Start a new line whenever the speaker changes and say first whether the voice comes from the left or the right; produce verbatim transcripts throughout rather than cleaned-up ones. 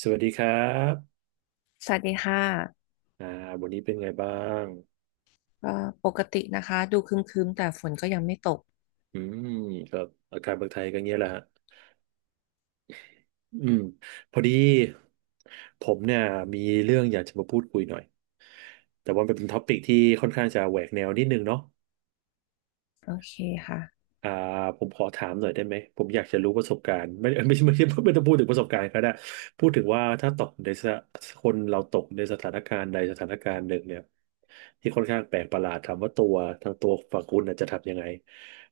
right: สวัสดีครับ
left: สวัสดีค่ะ
right: อ่าวันนี้เป็นไงบ้าง
left: เอ่อปกตินะคะดูครึ้มๆแต่ฝนก็ยังไม่ตก
right: อืมก็อาการเมืองไทยก็เงี้ยแหละฮะอืมพอดีผมเนี่ยมีเรื่องอยากจะมาพูดคุยหน่อย แต่ว่ามันเป็นท็อปิกที่ค่อนข้างจะแหวกแนวนิดนึงเนาะ
left: โอเคค่ะ
right: อ่าผมขอถามหน่อยได้ไหมผมอยากจะรู้ประสบการณ์ไม่ ไม่ไม่ไม่ไม่ต้องพูดถึงประสบการณ์ก็ได้พูดถึงว่าถ้าตกในสคนเราตกในสถานการณ์ใดสถานการณ์หนึ่งเนี่ยที่ค่อนข้างแปลกประหลาดถามว่าตัวทางตัวฝั่งคุณน่ะจะทำยังไง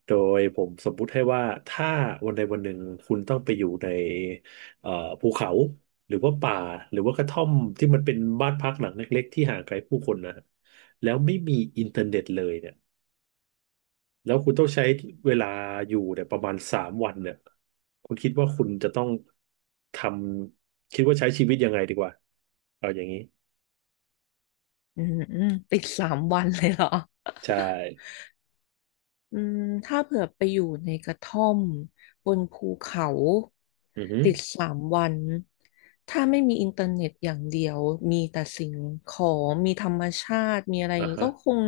right: โดยผมสมมุติให้ว่าถ้าวันใดวันหนึ่งคุณต้องไปอยู่ในเอ่อภูเขาหรือว่าป่าหรือว่ากระท่อมที่มันเป็นบ้านพักหลังเล็กๆที่ห่างไกลผู้คนนะแล้วไม่มีอินเทอร์เน็ตเลยเนี่ย แล้วคุณต้องใช้เวลาอยู่เนี่ยประมาณสามวันเนี่ยคุณคิดว่าคุณจะต้องทำคิดว่าใช้ชีวิตยังไงดีกว่าเอาอย่างนี้
left: อืมอืมติดสามวันเลยเหรอ
right: ใช่
left: อืมถ้าเผื่อไปอยู่ในกระท่อมบนภูเขา
right: อือฮึ
left: ติดสามวันถ้าไม่มีอินเทอร์เน็ตอย่างเดียวมีแต่สิ่งของมีธรรมชาติมีอะไรอ
right: อ่า
left: ย่างนี้
right: ฮะ
left: ก็คง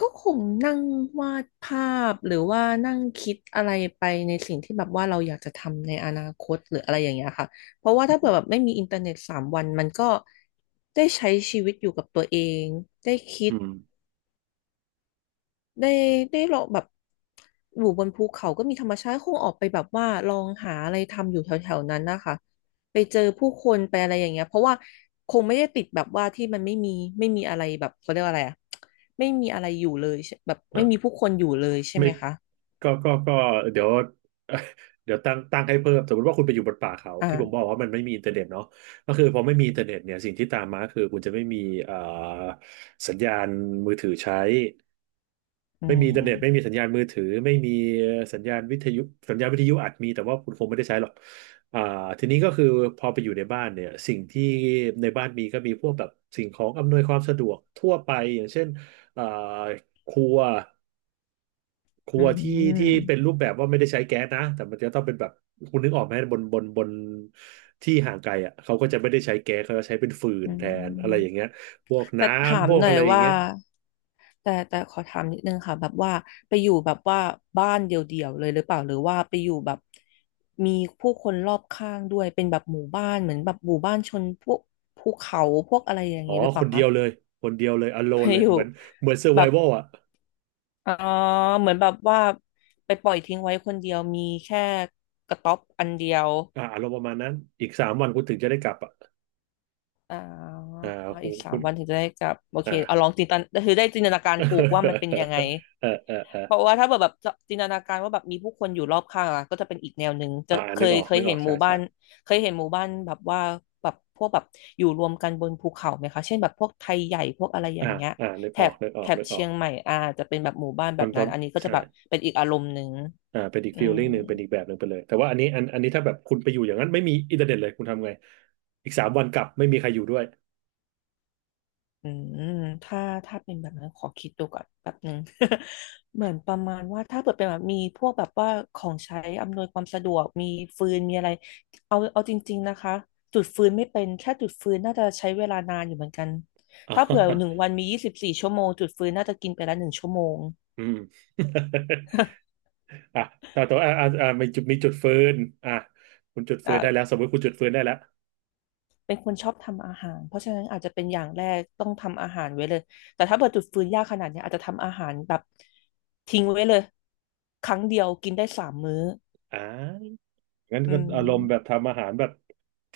left: ก็คงนั่งวาดภาพหรือว่านั่งคิดอะไรไปในสิ่งที่แบบว่าเราอยากจะทำในอนาคตหรืออะไรอย่างเงี้ยค่ะเพราะว่าถ้าเผื่
right: อื
left: อแบ
right: ม
left: บไม่มีอินเทอร์เน็ตสามวันมันก็ได้ใช้ชีวิตอยู่กับตัวเองได้คิด
right: อ
left: ได้ได้ลองแบบอยู่บนภูเขาก็มีธรรมชาติคงออกไปแบบว่าลองหาอะไรทำอยู่แถวๆนั้นนะคะไปเจอผู้คนไปอะไรอย่างเงี้ยเพราะว่าคงไม่ได้ติดแบบว่าที่มันไม่มีไม่มีอะไรแบบเขาเรียกว่าอะไรอะไม่มีอะไรอยู่เลยใช่แบบไม่มี
right: ่ะ
left: ผู้คนอยู่เลยใช่
right: ไม่
left: ไหมคะ
right: ก็ก็ก็เดี๋ยว เดี๋ยวตั้งตั้งให้เพิ่มสมมติว่าคุณไปอยู่บนป่าเขาที่ผมบอก
left: อ่า
right: ว่ามันไม่มีอินเทอร์เน็ตเนาะก็คือพอไม่มีอินเทอร์เน็ตเนี่ยสิ่งที่ตามมาคือคุณจะไม่มีเอ่อสัญญาณมือถือใช้
left: อื
right: ไม่มีอินเทอร์เน็ตไม่มี
left: ม
right: สัญญาณมือถือไม่มีสัญญาณวิทยุสัญญาณวิทยุอาจมีแต่ว่าคุณคงไม่ได้ใช้หรอกอ่าทีนี้ก็คือพอไปอยู่ในบ้านเนี่ยสิ่งที่ในบ้านมีก็มีพวกแบบสิ่งของอำนวยความสะดวกทั่วไปอย่างเช่นอ่าครัวครั
left: อื
right: วที่ที่
left: ม
right: เป็นรูปแบบว่าไม่ได้ใช้แก๊สนะแต่มันจะต้องเป็นแบบคุณนึกออกไหมบนบนบนที่ห่างไกลอ่ะเขาก็จะไม่ได้ใช้แก๊สเขาจะใช้เป็นฟืน
left: อื
right: แท
left: ม
right: นอะไรอย่างเงี้ยพวก
left: แต่
right: น้
left: ถา
right: ำพ
left: ม
right: ว
left: ห
right: ก
left: น่อ
right: อะ
left: ย
right: ไรอย่าง
left: ว่า
right: เงี้ย
left: แต่แต่ขอถามนิดนึงค่ะแบบว่าไปอยู่แบบว่าบ้านเดี่ยวๆเลยหรือเปล่าหรือว่าไปอยู่แบบมีผู้คนรอบข้างด้วยเป็นแบบหมู่บ้านเหมือนแบบหมู่บ้านชนพวกภูเขาพวกอะไรอย่าง
right: อ๋อ
left: นี้หรือเป
right: ค
left: ล่า
right: นเดี
left: คะ
right: ยวเลย คนเดียวเลย
left: ไป
right: alone เลย
left: อยู่
right: เหมือนเหมือน
left: แบบ
right: survival อ่ะ
left: อ๋อเหมือนแบบว่าไปปล่อยทิ้งไว้คนเดียวมีแค่กระต๊อบอันเดียว
right: อ่าอารมณ์ประมาณนั้นอีกสามวันคุณถึงจะได้กลับอ่ะ
left: อ่า
right: อ่าโห
left: อีกสา
right: คุ
left: ม
right: ณ
left: วันถึงจะได้กลับโอเค
right: อ่า
left: เอาลองจินตนาคือได้จินตนาการถูกว่ามันเป็นยังไง
right: เออเออเออ
left: เพราะว่าถ้าแบบแบบจินตนาการว่าแบบมีผู้คนอยู่รอบข้างอะก็จะเป็นอีกแนวหนึ่งจะ
right: อ่า
left: เค
right: นึก
left: ย
right: ออก
left: เคย
right: นึกอ
left: เห็
right: อ
left: น
right: ก
left: ห
right: ใช่
left: มู่บ้า
right: ใช่
left: นเคยเห็นหมู่บ้านแบบว่าแบบพวกแบบอยู่รวมกันบนภูเขาไหมคะเช่นแบบพวกไทยใหญ่พวกอะไรอ
right: อ่า
left: ย่างเงี้ย
right: อ่านึก
left: แถ
right: ออก
left: บ
right: นึกออ
left: แถ
right: ก
left: บ
right: นึกออ
left: เชี
right: ก
left: ยงใหม่อาจจะเป็นแบบหมู่บ้าน
right: ต
left: แบ
right: อ
left: บ
right: นตอ
left: นั้น
right: น
left: อันนี้ก็จะ
right: ใช่
left: แบบเป็นอีกอารมณ์หนึ่ง
right: อ่าเป็นอีก
left: อื
right: ฟีล
left: ม
right: ลิ่งหนึ่งเป็นอีกแบบหนึ่งไปเลยแต่ว่าอันนี้อันอันนี้ถ้าแบบคุณไปอยู่อย่างนั้นไม่มีอินเทอร์เน็ตเลยคุณทำไงอีกสามวันกลับไม่มีใครอยู่ด้วย
left: อืมถ้าถ้าเป็นแบบนั้นขอคิดดูก่อนแป๊บหนึ่ง เหมือนประมาณว่าถ้าเปิดเป็นแบบมีพวกแบบว่าของใช้อำนวยความสะดวกมีฟืนมีอะไรเอาเอาจริงๆนะคะจุดฟืนไม่เป็นแค่จุดฟืนน่าจะใช้เวลานานอยู่เหมือนกัน
right: อ๋
left: ถ้าเผื่อหนึ่ง
right: อ
left: วันมียี่สิบสี่ชั่วโมงจุดฟืนน่าจะกินไปละหนึ่งชั่วโมง
right: อืม อ่ะถ้าตัวอ่ะอ่ะอ่ะมีจุดมีจุดฟืนอ่ะคุณจุดฟื
left: อ่า
right: นได้แล้วสมมติคุณจุดฟืนได้แล้ว
left: เป็นคนชอบทำอาหารเพราะฉะนั้นอาจจะเป็นอย่างแรกต้องทำอาหารไว้เลยแต่ถ้าเปิดจุดฟืนยากขนาดเนี้ยอาจจะทำอาหารแบบทิ้งไว้เลยครั้งเดียวกินได้สามมื้อ
right: อ่างั้น
left: อื
right: ก็อารมณ์แบบ
left: ม
right: ทำอาหารแบบ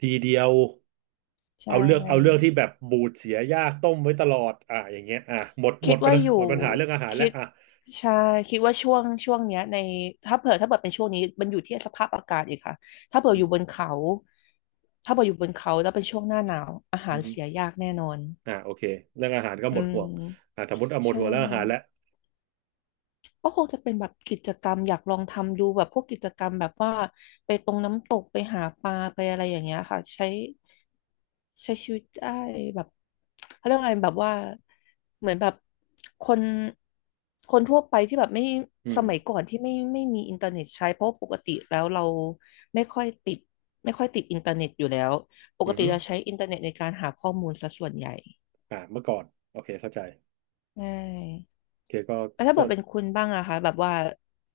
right: ทีเดียว
left: ใช
right: เอาเลือกเอาเรื่อง
left: ่
right: ที่แบบบูดเสียยากต้มไว้ตลอดอ่ะอย่างเงี้ยอ่ะหมดหม
left: คิ
right: ด
left: ด
right: ปัญ
left: ว่า
right: หา
left: อยู่
right: หมดปัญหาเรื่องอาหารแล้
left: คิ
right: ว
left: ด
right: อ่ะ
left: ใช่คิดว่าช่วงช่วงเนี้ยในถ้าเผื่อถ้าเผื่อเป็นช่วงนี้มันอยู่ที่สภาพอากาศอีกค่ะถ้าเผื่
right: อื
left: ออ
right: ม
left: ยู่บนเขาถ้าเผื่ออยู่บนเขาแล้วเป็นช่วงหน้าหนาวอาหา
right: อื
left: ร
right: มฮึ
left: เสียยากแน่นอน
right: อ่ะโอเคเรื่องอาหารก็
left: อื
right: หมดห่วง
left: ม
right: อ่ะสมมติเอาหม
left: ใช
right: ดห่วงเรื่องอาหารแล้ว
left: ่ก็คงจะเป็นแบบกิจกรรมอยากลองทำดูแบบพวกกิจกรรมแบบว่าไปตรงน้ำตกไปหาปลาไปอะไรอย่างเงี้ยค่ะใช้ ใช้ชีวิตได้แบบเขาเรียกว่าไงแบบว่าเหมือนแบบคนคนทั่วไปที่แบบไม่
right: อื
left: ส
right: ม
left: มัยก่อนที่ไม่ไม่มีอินเทอร์เน็ตใช้เพราะปกติแล้วเราไม่ค่อยติดไม่ค่อยติดอินเทอร์เน็ตอยู่แล้วป
right: อื
left: ก
right: ม
left: ติ
right: ฮึ
left: เราใช้อินเทอร์เน็ตในการหาข้อมูลซะส่วนใหญ่
right: อ่ะเมื่อก่อนโอเคเข้าใจ
left: ใช่
right: โอเคก็
left: แล้วถ้า
right: ก็
left: เบิเป็นคุณบ้างอะคะแบบว่า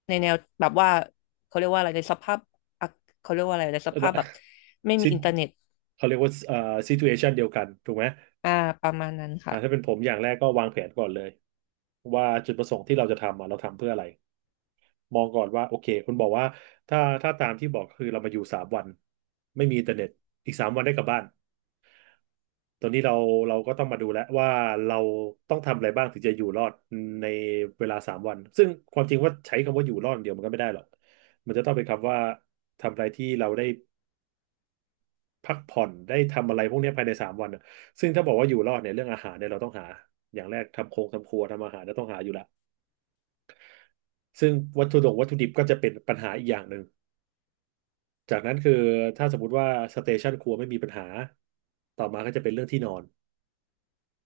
left: ในแนวแบบว่าเขาเรียกว่าอะไรในสภาพอะเขาเรียกว่าอะไรในสภาพแบบไม่มี
right: ซิ
left: อินเทอร์เน็ต
right: เขาเรียกว่าเอ่อซิทูเชันเดียวกันถูกไหม
left: อ่าประมาณนั้น
right: อ่าถ้า
left: ค่ะ
right: เป็นผมอย่างแรกก็วางแผนก่อนเลยว่าจุดประสงค์ที่เราจะทำอ่ะเราทำเพื่ออะไรมองก่อนว่าโอเคคุณบอกว่าถ้าถ้าตามที่บอกคือเรามาอยู่สามวันไม่มีอินเทอร์เน็ตอีกสามวันได้กลับบ้านตอนนี้เราเราก็ต้องมาดูแล้วว่าเราต้องทำอะไรบ้างถึงจะอยู่รอดในเวลาสามวันซึ่งความจริงว่าใช้คำว่าอยู่รอดเดียวมันก็ไม่ได้หรอกมันจะต้องเป็นคำว่าทำอะไรที่เราได้พักผ่อนได้ทำอะไรพวกเนี้ยภายในสามวันอะซึ่งถ้าบอกว่าอยู่รอดเนี่ยเรื่องอาหารเนี่ยเราต้องหาอย่างแรกทำโครงทำครัวทำอาหารจะต้องหาอยู่ละ ซึ่งวัตถุดงวัตถุดิบก็จะเป็นปัญหาอีกอย่างหนึ่ง จากนั้นคือถ้าสมมติว่าสเตชันครัวไม่มีปัญหาต่อมาก็จะเป็นเรื่องที่นอน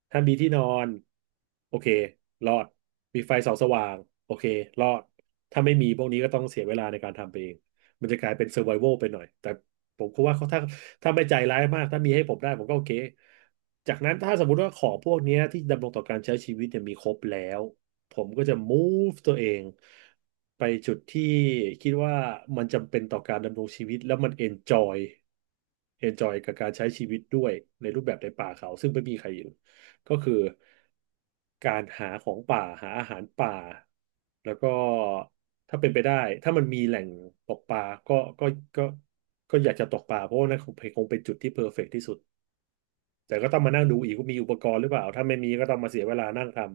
right: ถ้ามีที่นอนโอเครอดมีไฟส่องสว่างโอเครอดถ้าไม่มีพวกนี้ก็ต้องเสียเวลาในการทำไปเองมันจะกลายเป็นเซอร์ไว a l ไปหน่อยแต่ผมคิดว่าเขาถ้าถ้าไม่ใจร้ายมากถ้ามีให้ผมได้ผมก็โอเคจากนั้นถ้าสมมุติว่าของพวกเนี้ยที่ดำรงต่อการใช้ชีวิตเนี่ยมีครบแล้วผมก็จะ move ตัวเองไปจุดที่คิดว่ามันจำเป็นต่อการดำรงชีวิตแล้วมัน enjoy enjoy กับการใช้ชีวิตด้วยในรูปแบบในป่าเขาซึ่งไม่มีใครอยู่ ก็คือการหาของป่าหาอาหารป่าแล้วก็ถ้าเป็นไปได้ถ้ามันมีแหล่งตกปลาก็ก็ก็ก็อยากจะตกปลาเพราะว่านั่นคงคงเป็นจุดที่เพอร์เฟกต์ที่สุดแต่ก็ต้องมานั่งดูอีกว่ามีอุปกรณ์หรือเปล่าถ้าไม่มีก็ต้องมาเสียเวลานั่งทำ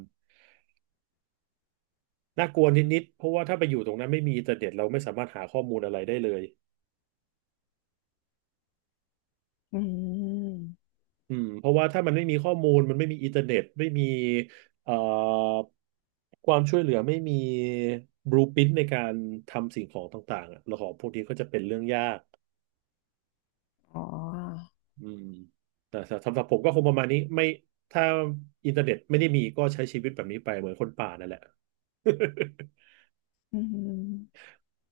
right: น่ากลัวนิดๆเพราะว่าถ้าไปอยู่ตรงนั้นไม่มีอินเทอร์เน็ตเราไม่สามารถหาข้อมูลอะไรได้เลย
left: อืม
right: อืมเพราะว่าถ้ามันไม่มีข้อมูลมันไม่มีอินเทอร์เน็ตไม่มีเอ่อความช่วยเหลือไม่มีบลูพิ ไอ น ที ในการทำสิ่งของต่างๆอะแล้วของพวกนี้ก็จะเป็นเรื่องยาก
left: อ๋อ
right: อืมแต่สำหรับผมก็คงประมาณนี้ไม่ถ้าอินเทอร์เน็ตไม่ได้มีก็ใช้ชีวิตแบบนี้ไปเหมือนคนป่านั่นแหละ
left: อืม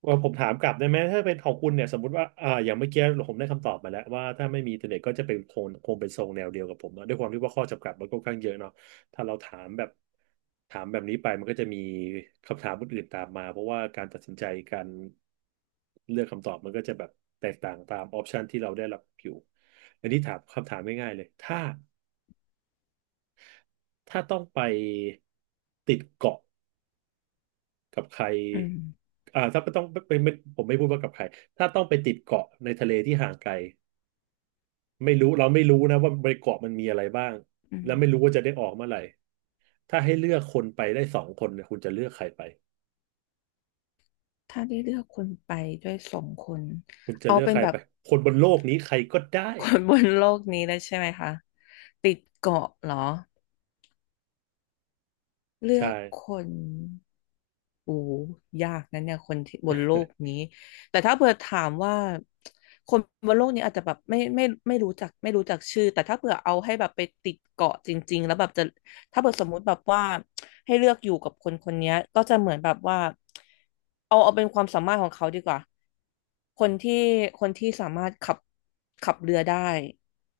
right: ว่าผมถามกลับได้ไหมถ้าเป็นของคุณเนี่ยสมมติว่าอ่าอย่างเมื่อกี้ผมได้คำตอบมาแล้วว่าถ้าไม่มีอินเทอร์เน็ตก็จะเป็นคงคงเป็นทรงแนวเดียวกับผมเนาะด้วยความที่ว่าข้อจำกัดมันก็ค่อนข้างเยอะเนาะถ้าเราถามแบบถามแบบนี้ไปมันก็จะมีคำถามอื่นๆตามมาเพราะว่าการตัดสินใจการเลือกคำตอบมันก็จะแบบแตกต่างตามออปชันที่เราได้รับอยู่อันนี้ถามคำถามง่ายๆเลยถ้าถ้าต้องไปติดเกาะ กับใคร
left: อืม
right: อ่าถ้าไม่ต้องไม่ไม่ผมไม่พูดว่ากับใครถ้าต้องไปติดเกาะในทะเลที่ห่างไกลไม่รู้เราไม่รู้นะว่าบนเกาะมันมีอะไรบ้าง
left: อืม
right: แล้วไม่รู้ว่าจะได้ออกเมื่อไหร่ถ้าให้เลือกคนไปได้สองคนเนี่ยคุณจะเลือกใครไป
left: ถ้าได้เลือกคนไปด้วยสองคน
right: คุณจะ
left: เอา
right: เลือก
left: เป็
right: ใค
left: น
right: ร
left: แบ
right: ไป
left: บ
right: คนบนโลกนี้ใครก็ได้
left: คนบนโลกนี้เลยใช่ไหมคะ ติดเกาะเหรอ เลื
right: ใช่
left: อกคน โอ้ยากนะเนี่ยคนที่บนโลกนี้ แต่ถ้าเผื่อถามว่าคนบนโลกนี้อาจจะแบบไม่ไม่ไม่รู้จักไม่รู้จักชื่อ แต่ถ้าเผื่อเอาให้แบบไปติดเกาะจริงๆแล้วแบบจะถ้าเผื่อสมมุติแบบว่าให้เลือกอยู่กับคนคนเนี้ยก็จะเหมือนแบบว่าเอาเอาเป็นความสามารถของเขาดีกว่า คนที่คนที่สามารถขับขับเรือได้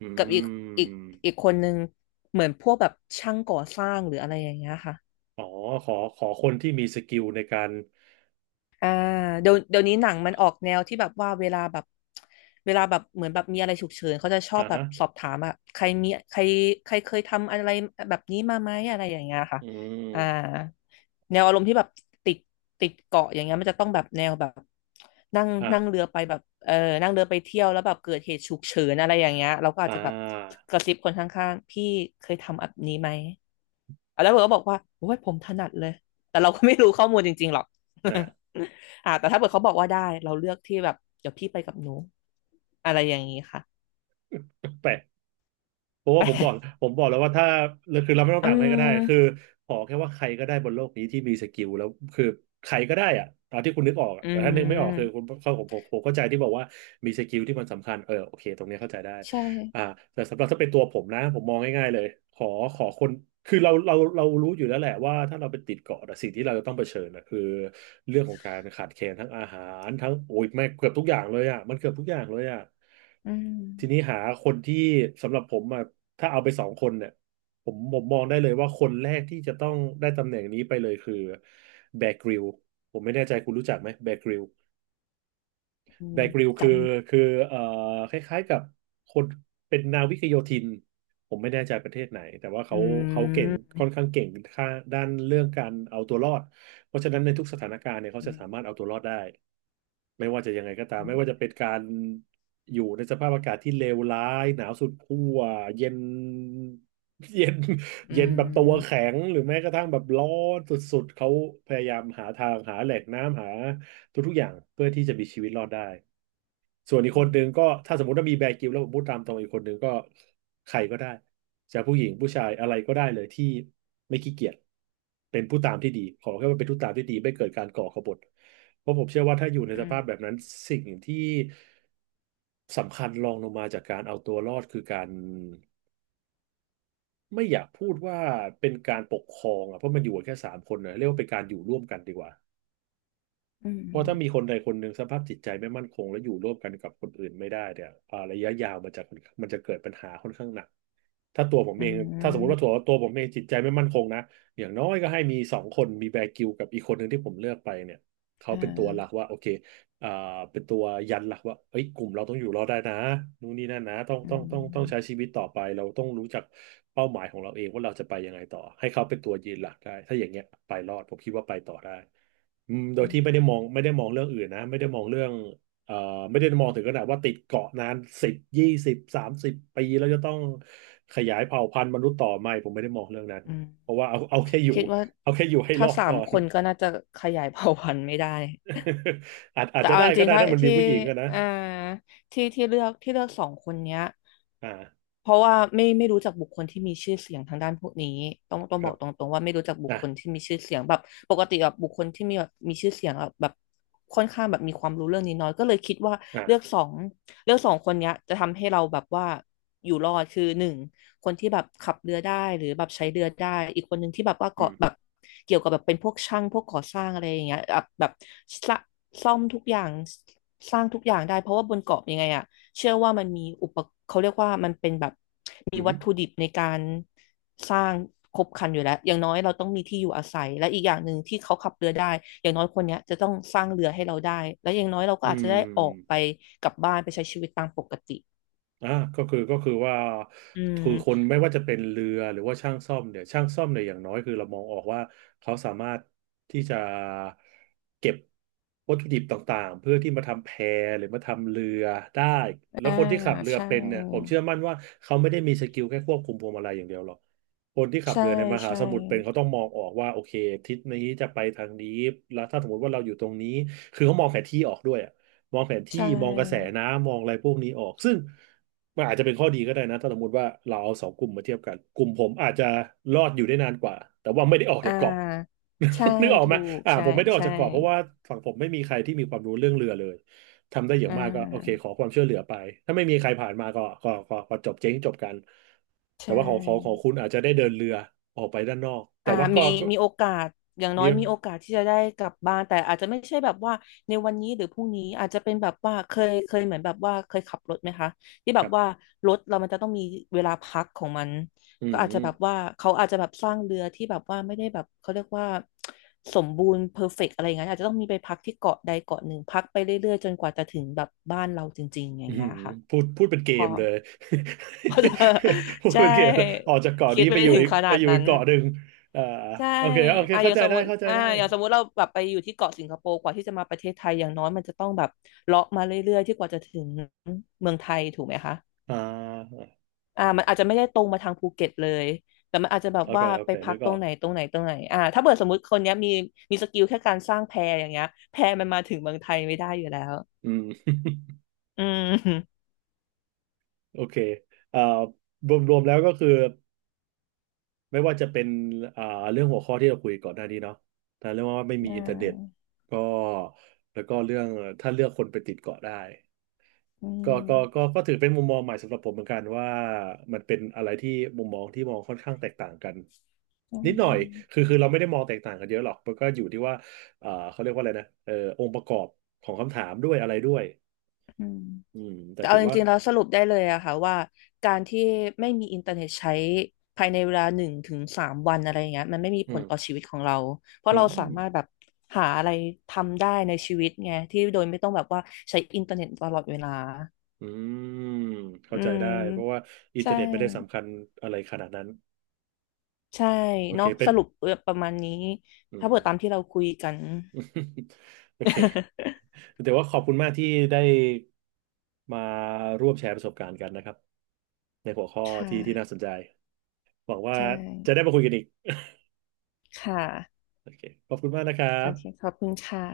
right: อื
left: กับอีกอี
right: ม
left: กอีกคนนึงเหมือนพวกแบบช่างก่อสร้างหรืออะไรอย่างเงี้ยค่ะ
right: อ๋อขอขอคนที่มีสกิลในการ
left: อ่าเดี๋ยวเดี๋ยวนี้หนังมันออกแนวที่แบบว่าเวลาแบบเวลาแบบเหมือนแบบมีอะไรฉุกเฉินเขาจะชอ
right: อ่า
left: บแบบ
right: ฮะ
left: สอบถามอะใครมีใครใครเคยทำอะไรแบบนี้มาไหมอะไรอย่างเงี้ยค่ะ
right: อื
left: อ่า
right: ม
left: แนวอารมณ์ที่แบบติดติดเกาะอย่างเงี้ยมันจะต้องแบบแนวแบบนั่งนั่งเรื
right: อ่า
left: อไปแบบเออนั่งเรือไปเที่ยวแล้วแบบเกิดเหตุฉุกเฉินอะไรอย่างเงี้ยเราก็
right: อ่
left: อาจจะแบบ
right: า
left: กระซิบคนข้างๆพี่เคยทำแบบนี้ไหม แล้วเผื่อก็บอกว่าโอ้ยผมถนัดเลย แต่เราก็ไม่รู้ข้อมูลจริงๆหรอก
right: นะ
left: อ่าแต่ถ้าเผื่อเขาบอกว่าได้ เราเลือกที่แบบเดี๋ยวพี่ไปกับหนูอะไรอย่างนี้ค่ะ
right: แปลก เพราะว่า
left: แปล
right: ผมบอ
left: ก
right: กผมบอกแล้วว่าถ้าคือเราไม่ต้อง
left: อื
right: ถามใครก็ได้คือ
left: ม
right: ขอแค่ว่าใครก็ได้บนโลกนี้ที่มีสกิลแล้วคือใครก็ได้อะตามที่คุณนึกออกอะ
left: อื
right: แต่ถ้านึกไม่ออกคือคุ
left: ม
right: ณเข้าผมผมผมเข้าใจที่บอกว่ามีสกิลที่มันสำคัญเออโอเคตรงนี้เข้าใจได้
left: ใช
right: อ่า
left: ่
right: แต่สำหรับถ้าเป็นตัวผมนะผมมองง่ายๆเลยขอขอคนคือเราเราเรารู้อยู่แล้วแหละว่าถ้าเราไปติดเกาะอะสิ่งที่เราจะต้องเผชิญนะคือเรื่องของการขาดแคลนทั้งอาหารทั้งโอ้ยแม่งเกือบทุกอย่างเลยอ่ะมันเกือบทุกอย่างเลยอ่ะ
left: อืม
right: ทีนี้หาคนที่สำหรับผมอ่ะถ้าเอาไปสองคนเนี่ยผมผมมองได้เลยว่าคนแรกที่จะต้องได้ตำแหน่งนี้ไปเลยคือแบร์กริลผมไม่แน่ใจคุณรู้จักไหมแบร์กริล
left: อื
right: แบ
left: ม
right: กริลคื
left: จำ
right: อคือเอ่อคล้ายๆกับคนเป็นนาวิกโยธินผมไม่แน่ใจประเทศไหนแต่ว่า
left: อื
right: เขาเขาเก่ง
left: ม
right: ค่อนข้างเก่งค่าด้านเรื่องการเอาตัวรอดเพราะฉะนั้นในทุกสถานการณ์เนี่ยเขาจะ
left: อืม
right: สามารถเอาตัวรอดได้ไม่ว่าจะยังไงก็ตาม
left: อื
right: ไม่ว่าจะ
left: ม
right: เป็นการอยู่ในสภาพอากาศที่เลวร้ายหนาวสุดขั้วเย็น เย็น
left: อื
right: เย็นแบบตัว
left: ม
right: แข็งหรือแม้กระทั่งแบบร้อนสุดๆเขาพยายามหาทางหาแหล่งน้ำหา ทุกๆอย่างเพื่อที่จะมีชีวิตรอดได้ ส่วนอีกคนหนึ่งก็ถ้าสมมติว่ามีแบร์กริลส์แล้วผมพูดตามตรงอีกคนหนึ่งก็ใครก็ได้จะผู้หญิงผู้ชายอะไรก็ได้เลยที่ไม่ขี้เกียจเป็นผู้ตามที่ดีขอแค่ว่าเป็นผู้ตามที่ดีไม่เกิดการก่อขบฏเพราะผมเชื่อว่าถ้าอยู่ในส
left: อืม
right: ภาพแบบนั้นสิ่งที่สำคัญรองลงมาจากการเอาตัวรอดคือการไม่อยากพูดว่าเป็นการปกครองอ่ะเพราะมันอยู่กันแค่สามคนนะเรียกว่าเป็นการอยู่ร่วมกันดีกว่า
left: อืม
right: เพราะถ้ามีคนใดคนหนึ่งสภาพจิตใจไม่มั่นคงและอยู่ร่วมกันกับคนอื่นไม่ได้เนี่ยอ่าระยะยาวมันจะมันจะเกิดปัญหาค่อนข้างหนัก ถ้าตัวผม
left: อื
right: เองถ้าสมมติว่าตั
left: ม
right: วตัวผมเองจิตใจไม่มั่นคงนะอย่างน้อยก็ให้มีสองคนมีแบร์กิลกับอีกคนหนึ่งที่ผมเลือกไปเนี่ยเขา
left: อ่
right: เป็นตัว
left: า
right: หลักว่าโอเคอ่าเป็นตัวยันหลักว่าเอ้ยกลุ่มเราต้องอยู่รอดได้นะนู่นนี่นั่นนะต้อง
left: อื
right: ต้องต้องต้องใช้
left: ม
right: ชีวิตต่อไปเราต้องรู้จักเป้าหมายของเราเองว่าเราจะไปยังไงต่อให้เขาเป็นตัวยืนหลักได้ถ้าอย่างเงี้ยไปรอดผมคิดว่าไปต่อได้อืมโดย
left: อื
right: ที่ไม่ได้
left: ม
right: มองไม่ได้มองเรื่องอื่นนะไม่ได้มองเรื่อง เอ่อไม่ได้มองถึงขนาดว่าติดเกาะนานสิบยี่สิบสามสิบปีแล้วจะต้องขยายเผ่าพันธุ์มนุษย์ต่อไม่ผมไม่ได้มองเรื่องนั้น
left: อืม
right: เพราะว่าเอาเอาแค่อยู่
left: คิดว่า
right: เอาแค่อยู่ให้ร
left: ถ้า
right: อด
left: สา
right: ก่
left: ม
right: อน
left: คนก็น่าจะขยายเผ่าพันธุ์ไม่ได้
right: อาจอาจ
left: แต่
right: จะ
left: เอา
right: ได้
left: จ
right: ก็
left: ริง
right: ได้
left: ๆถ้า
right: ถ้ามันมี
left: ที่
right: ผู้หญิงอะนะ
left: เอ่อที่ที่เลือกที่เลือกสองคนเนี้ย
right: อ่า
left: เพราะว่าไม่ไม่รู้จักบุคคลที่มีชื่อเสียงทางด้านพวกนี้ต้องต้อง
right: ค
left: บ
right: รั
left: อ
right: บ
left: กตรงๆว่าไม่รู้จักบุค
right: อ่ะ
left: คลที่มีชื่อเสียงแบบปกติแบบบุคคลที่มีแบบมีชื่อเสียงอะแบบค่อนข้างแบบมีความรู้เรื่องนี้น้อยก็เลยคิดว่า
right: อ่ะ
left: เลือกสองเลือกสองคนเนี้ยจะทำให้เราแบบว่าอยู่รอดคือหนึ่ง คนที่แบบขับเรือได้หรือแบบใช้เรือได้อีกคนหนึ่งที่แบบว่า
right: อื
left: เกาะแบบ
right: ม
left: เกี่ยวกับแบบเป็นพวกช่างพวกก่อสร้างอะไรอย่างเงี้ยแบบแบบสะซ่อมทุกอย่างสร้างทุกอย่างได้เพราะว่าบนเกาะยังไงอะเชื่อว่ามันมีอุปเขาเรียกว่ามันเป็นแบบ
right: อื
left: มีวัตถุ
right: ม
left: ดิบในการสร้างครบครันอยู่แล้วอย่างน้อยเราต้องมีที่อยู่อาศัยและอีกอย่างหนึ่งที่เขาขับเรือได้อย่างน้อยคนเนี้ยจะต้องสร้างเรือให้เราได้และอย่างน้อยเราก็
right: อื
left: อาจจะ
right: ม
left: ได้ออกไปกลับบ้านไปใช้ชีวิตตามปกติ
right: อ่าก็คือก็คือว่า
left: อื
right: คื
left: ม
right: อคนไม่ว่าจะเป็นเรือหรือว่าช่างซ่อมเนี่ยช่างซ่อมเนี่ยอย่างน้อยคือเรามองออกว่าเขาสามารถที่จะเก็บวัตถุดิบต่างๆเพื่อที่มาทำแพหรือมาทำเรือได้แล้ว
left: อ่า
right: คนที่ขับเรือ
left: ใช่
right: เป็นเนี่ยผมเชื่อมั่นว่าเขาไม่ได้มีสกิลแค่ควบคุมพวงมาลัยอย่างเดียวหรอกคนที่ขับ
left: ใช่
right: เรือในมหา
left: ใช่
right: สมุทรเป็นเขาต้องมองออกว่าโอเคทิศนี้จะไปทางนี้แล้วถ้าสมมติว่าเราอยู่ตรงนี้คือเขามองแผนที่ออกด้วยอะ มองแผน
left: ใช
right: ที่มองกระแส
left: ่
right: น้ำมองอะไรพวกนี้ออกซึ่งมันอาจจะเป็นข้อดีก็ได้นะถ้าสมมติว่าเราเอาสองกลุ่มมาเทียบกันกลุ่มผมอาจจะรอดอยู่ได้นานกว่าแต่ว่าไม่ได้ออก
left: อ่
right: จากเกาะ
left: าใช่
right: นึกออกไหม
left: ถูก
right: อ่า
left: ใช่
right: ผมไม่ได้ออก
left: ใช่
right: จากเกาะเพราะว่าฝั่งผมไม่มีใครที่มีความรู้เรื่องเรือเลยทำได้อย่าง
left: อ่
right: มากก็โอเค
left: า
right: ขอความช่วยเหลือไปถ้าไม่มีใครผ่านมาก็ก็ก็ก็จบเจ๊งจบกันแต่
left: ใช่
right: ว่าของของของคุณอาจจะได้เดินเรือออกไปด้านนอกแต่
left: อ่า
right: ว่าก็
left: มี
right: ก็
left: มีโอกาสอย่างน้อ
right: มี
left: ยมีโอกาสที่จะได้กลับบ้านแต่อาจจะไม่ใช่แบบว่าในวันนี้หรือพรุ่งนี้อาจจะเป็นแบบว่าเคยเคยเหมือนแบบว่าเคยขับรถไหมคะที่แบ
right: ค
left: บ
right: รับ
left: ว่ารถเรามันจะต้องมีเวลาพักของมัน
right: อื
left: ก็อาจจะแบบ
right: ม
left: ว่าเขาอาจจะแบบสร้างเรือที่แบบว่าไม่ได้แบบเขาเรียกว่าสมบูรณ์เพอร์เฟกต์อะไรอย่างนงี้ยอาจจะต้องมีไปพักที่เกาะใดเกาะหนึ่งพักไปเรื่อยๆจนกว่าจะถึงแบบบ้านเราจริงๆอ
right: อื
left: ย่างเงี้
right: ม
left: ยค่ะ
right: พูดพูดเป็นเก
left: พอ
right: มเลย
left: พอจะ
right: พู ด
left: ใช่
right: เป็นเกมเลยออกจากเกาะ
left: คิด
right: นี้ไปอ
left: ไม่
right: ยู่
left: ถึง
right: อีก
left: ข
right: ไป
left: นาด
right: อยู่อี
left: นั้
right: ก
left: น
right: เกาะหนึ่งอ่า
left: ใช่
right: โอเคโอเค
left: อ่ะอ
right: เข้า
left: ย่าง
right: ใจ
left: สม
right: ได้
left: มติ
right: เข้าใจ
left: อ่ะ
right: ได้
left: อย่างสมมติเราแบบไปอยู่ที่เกาะสิงคโปร์กว่าที่จะมาประเทศไทยอย่างน้อยมันจะต้องแบบเลาะมาเรื่อยๆที่กว่าจะถึงเมืองไทยถูกไหมคะ
right: อ่า
left: อ่ะมันอาจจะไม่ได้ตรงมาทางภูเก็ตเลยแต่มันอาจจะแบบ
right: โอเค
left: ว่า
right: โอ
left: ไป
right: เค
left: พั
right: นึ
left: ก
right: ก
left: ต
right: อ
left: ร
right: อ
left: ง
right: ก
left: ไหนตรงไหนตรงไหนอ่ะถ้าเกิดสมมติคนเนี้ยมีมีสกิลแค่การสร้างแพอย่างเงี้ยแพมันมาถึงเมืองไทยไม่ได้อยู่แล้ว
right: อืม
left: อืม
right: โอเคเอ่ารวมรวมแล้วก็คือไม่ว่าจะเป็นอ่าเรื่องหัวข้อที่เราคุยก่อนหน้านี้เนาะแต่เรื่องว่าไม่มี
left: อ่
right: อินเทอร์เน็ต
left: า
right: ก็แล้วก็เรื่องถ้าเลือกคนไปติดเกาะได้
left: อื
right: ก็ก็ก็
left: ม
right: ก็ถือเป็นมุมมองใหม่สำหรับผมเหมือนกันว่ามันเป็นอะไรที่มุมมองที่มองค่อนข้างแตกต่างกัน
left: อื
right: นิดหน่อยคือ
left: ม
right: คือเราไม่ได้มองแตกต่างกันเยอะหรอกมันก็อยู่ที่ว่าเอ่อเขาเรียกว่าอะไรนะเอ่อองค์ประกอบของคำถามด้วยอะไรด้วย
left: อืม
right: อืมแต่
left: เอา
right: ถือ
left: จ
right: ว่า
left: ริงๆแล้วสรุปได้เลยอะค่ะว่าการที่ไม่มีอินเทอร์เน็ตใช้ภายในเวลาหนึ่งถึงสามวันอะไรอย่างเงี้ยมันไม่มี
right: อื
left: ผลต่อ
right: ม
left: ชีวิตของเราเพ
right: อื
left: ราะเราสา
right: ม
left: มารถแบบหาอะไรทำได้ในชีวิตไงที่โดยไม่ต้องแบบว่าใช้อินเทอร์เน็ตตลอดเวลา
right: อืม
left: อื
right: เข้าใจได้เพราะว่า
left: ม
right: อินเทอ
left: ใช่
right: ร์เน็ตไม่ได้สำคัญอะไรขนาดนั้น
left: ใช่
right: โอเค
left: เนาะ
right: เป็
left: ส
right: น
left: รุปเออประมาณนี้
right: อื
left: ถ้า
right: ม
left: เปิดตามที่เราคุยกัน
right: โอเค แต่ว่าขอบคุณมากที่ได้มาร่วมแชร์ประสบการณ์กันนะครับในหัวข้อ
left: ค่ะ
right: ที่ที่น่าสนใจหวังว่า
left: ใช่
right: จะได้มาคุยกันอีก
left: ค่ะ
right: โอเคขอบคุณมากนะครั
left: โอ
right: บ
left: เคขอบคุณค่ะ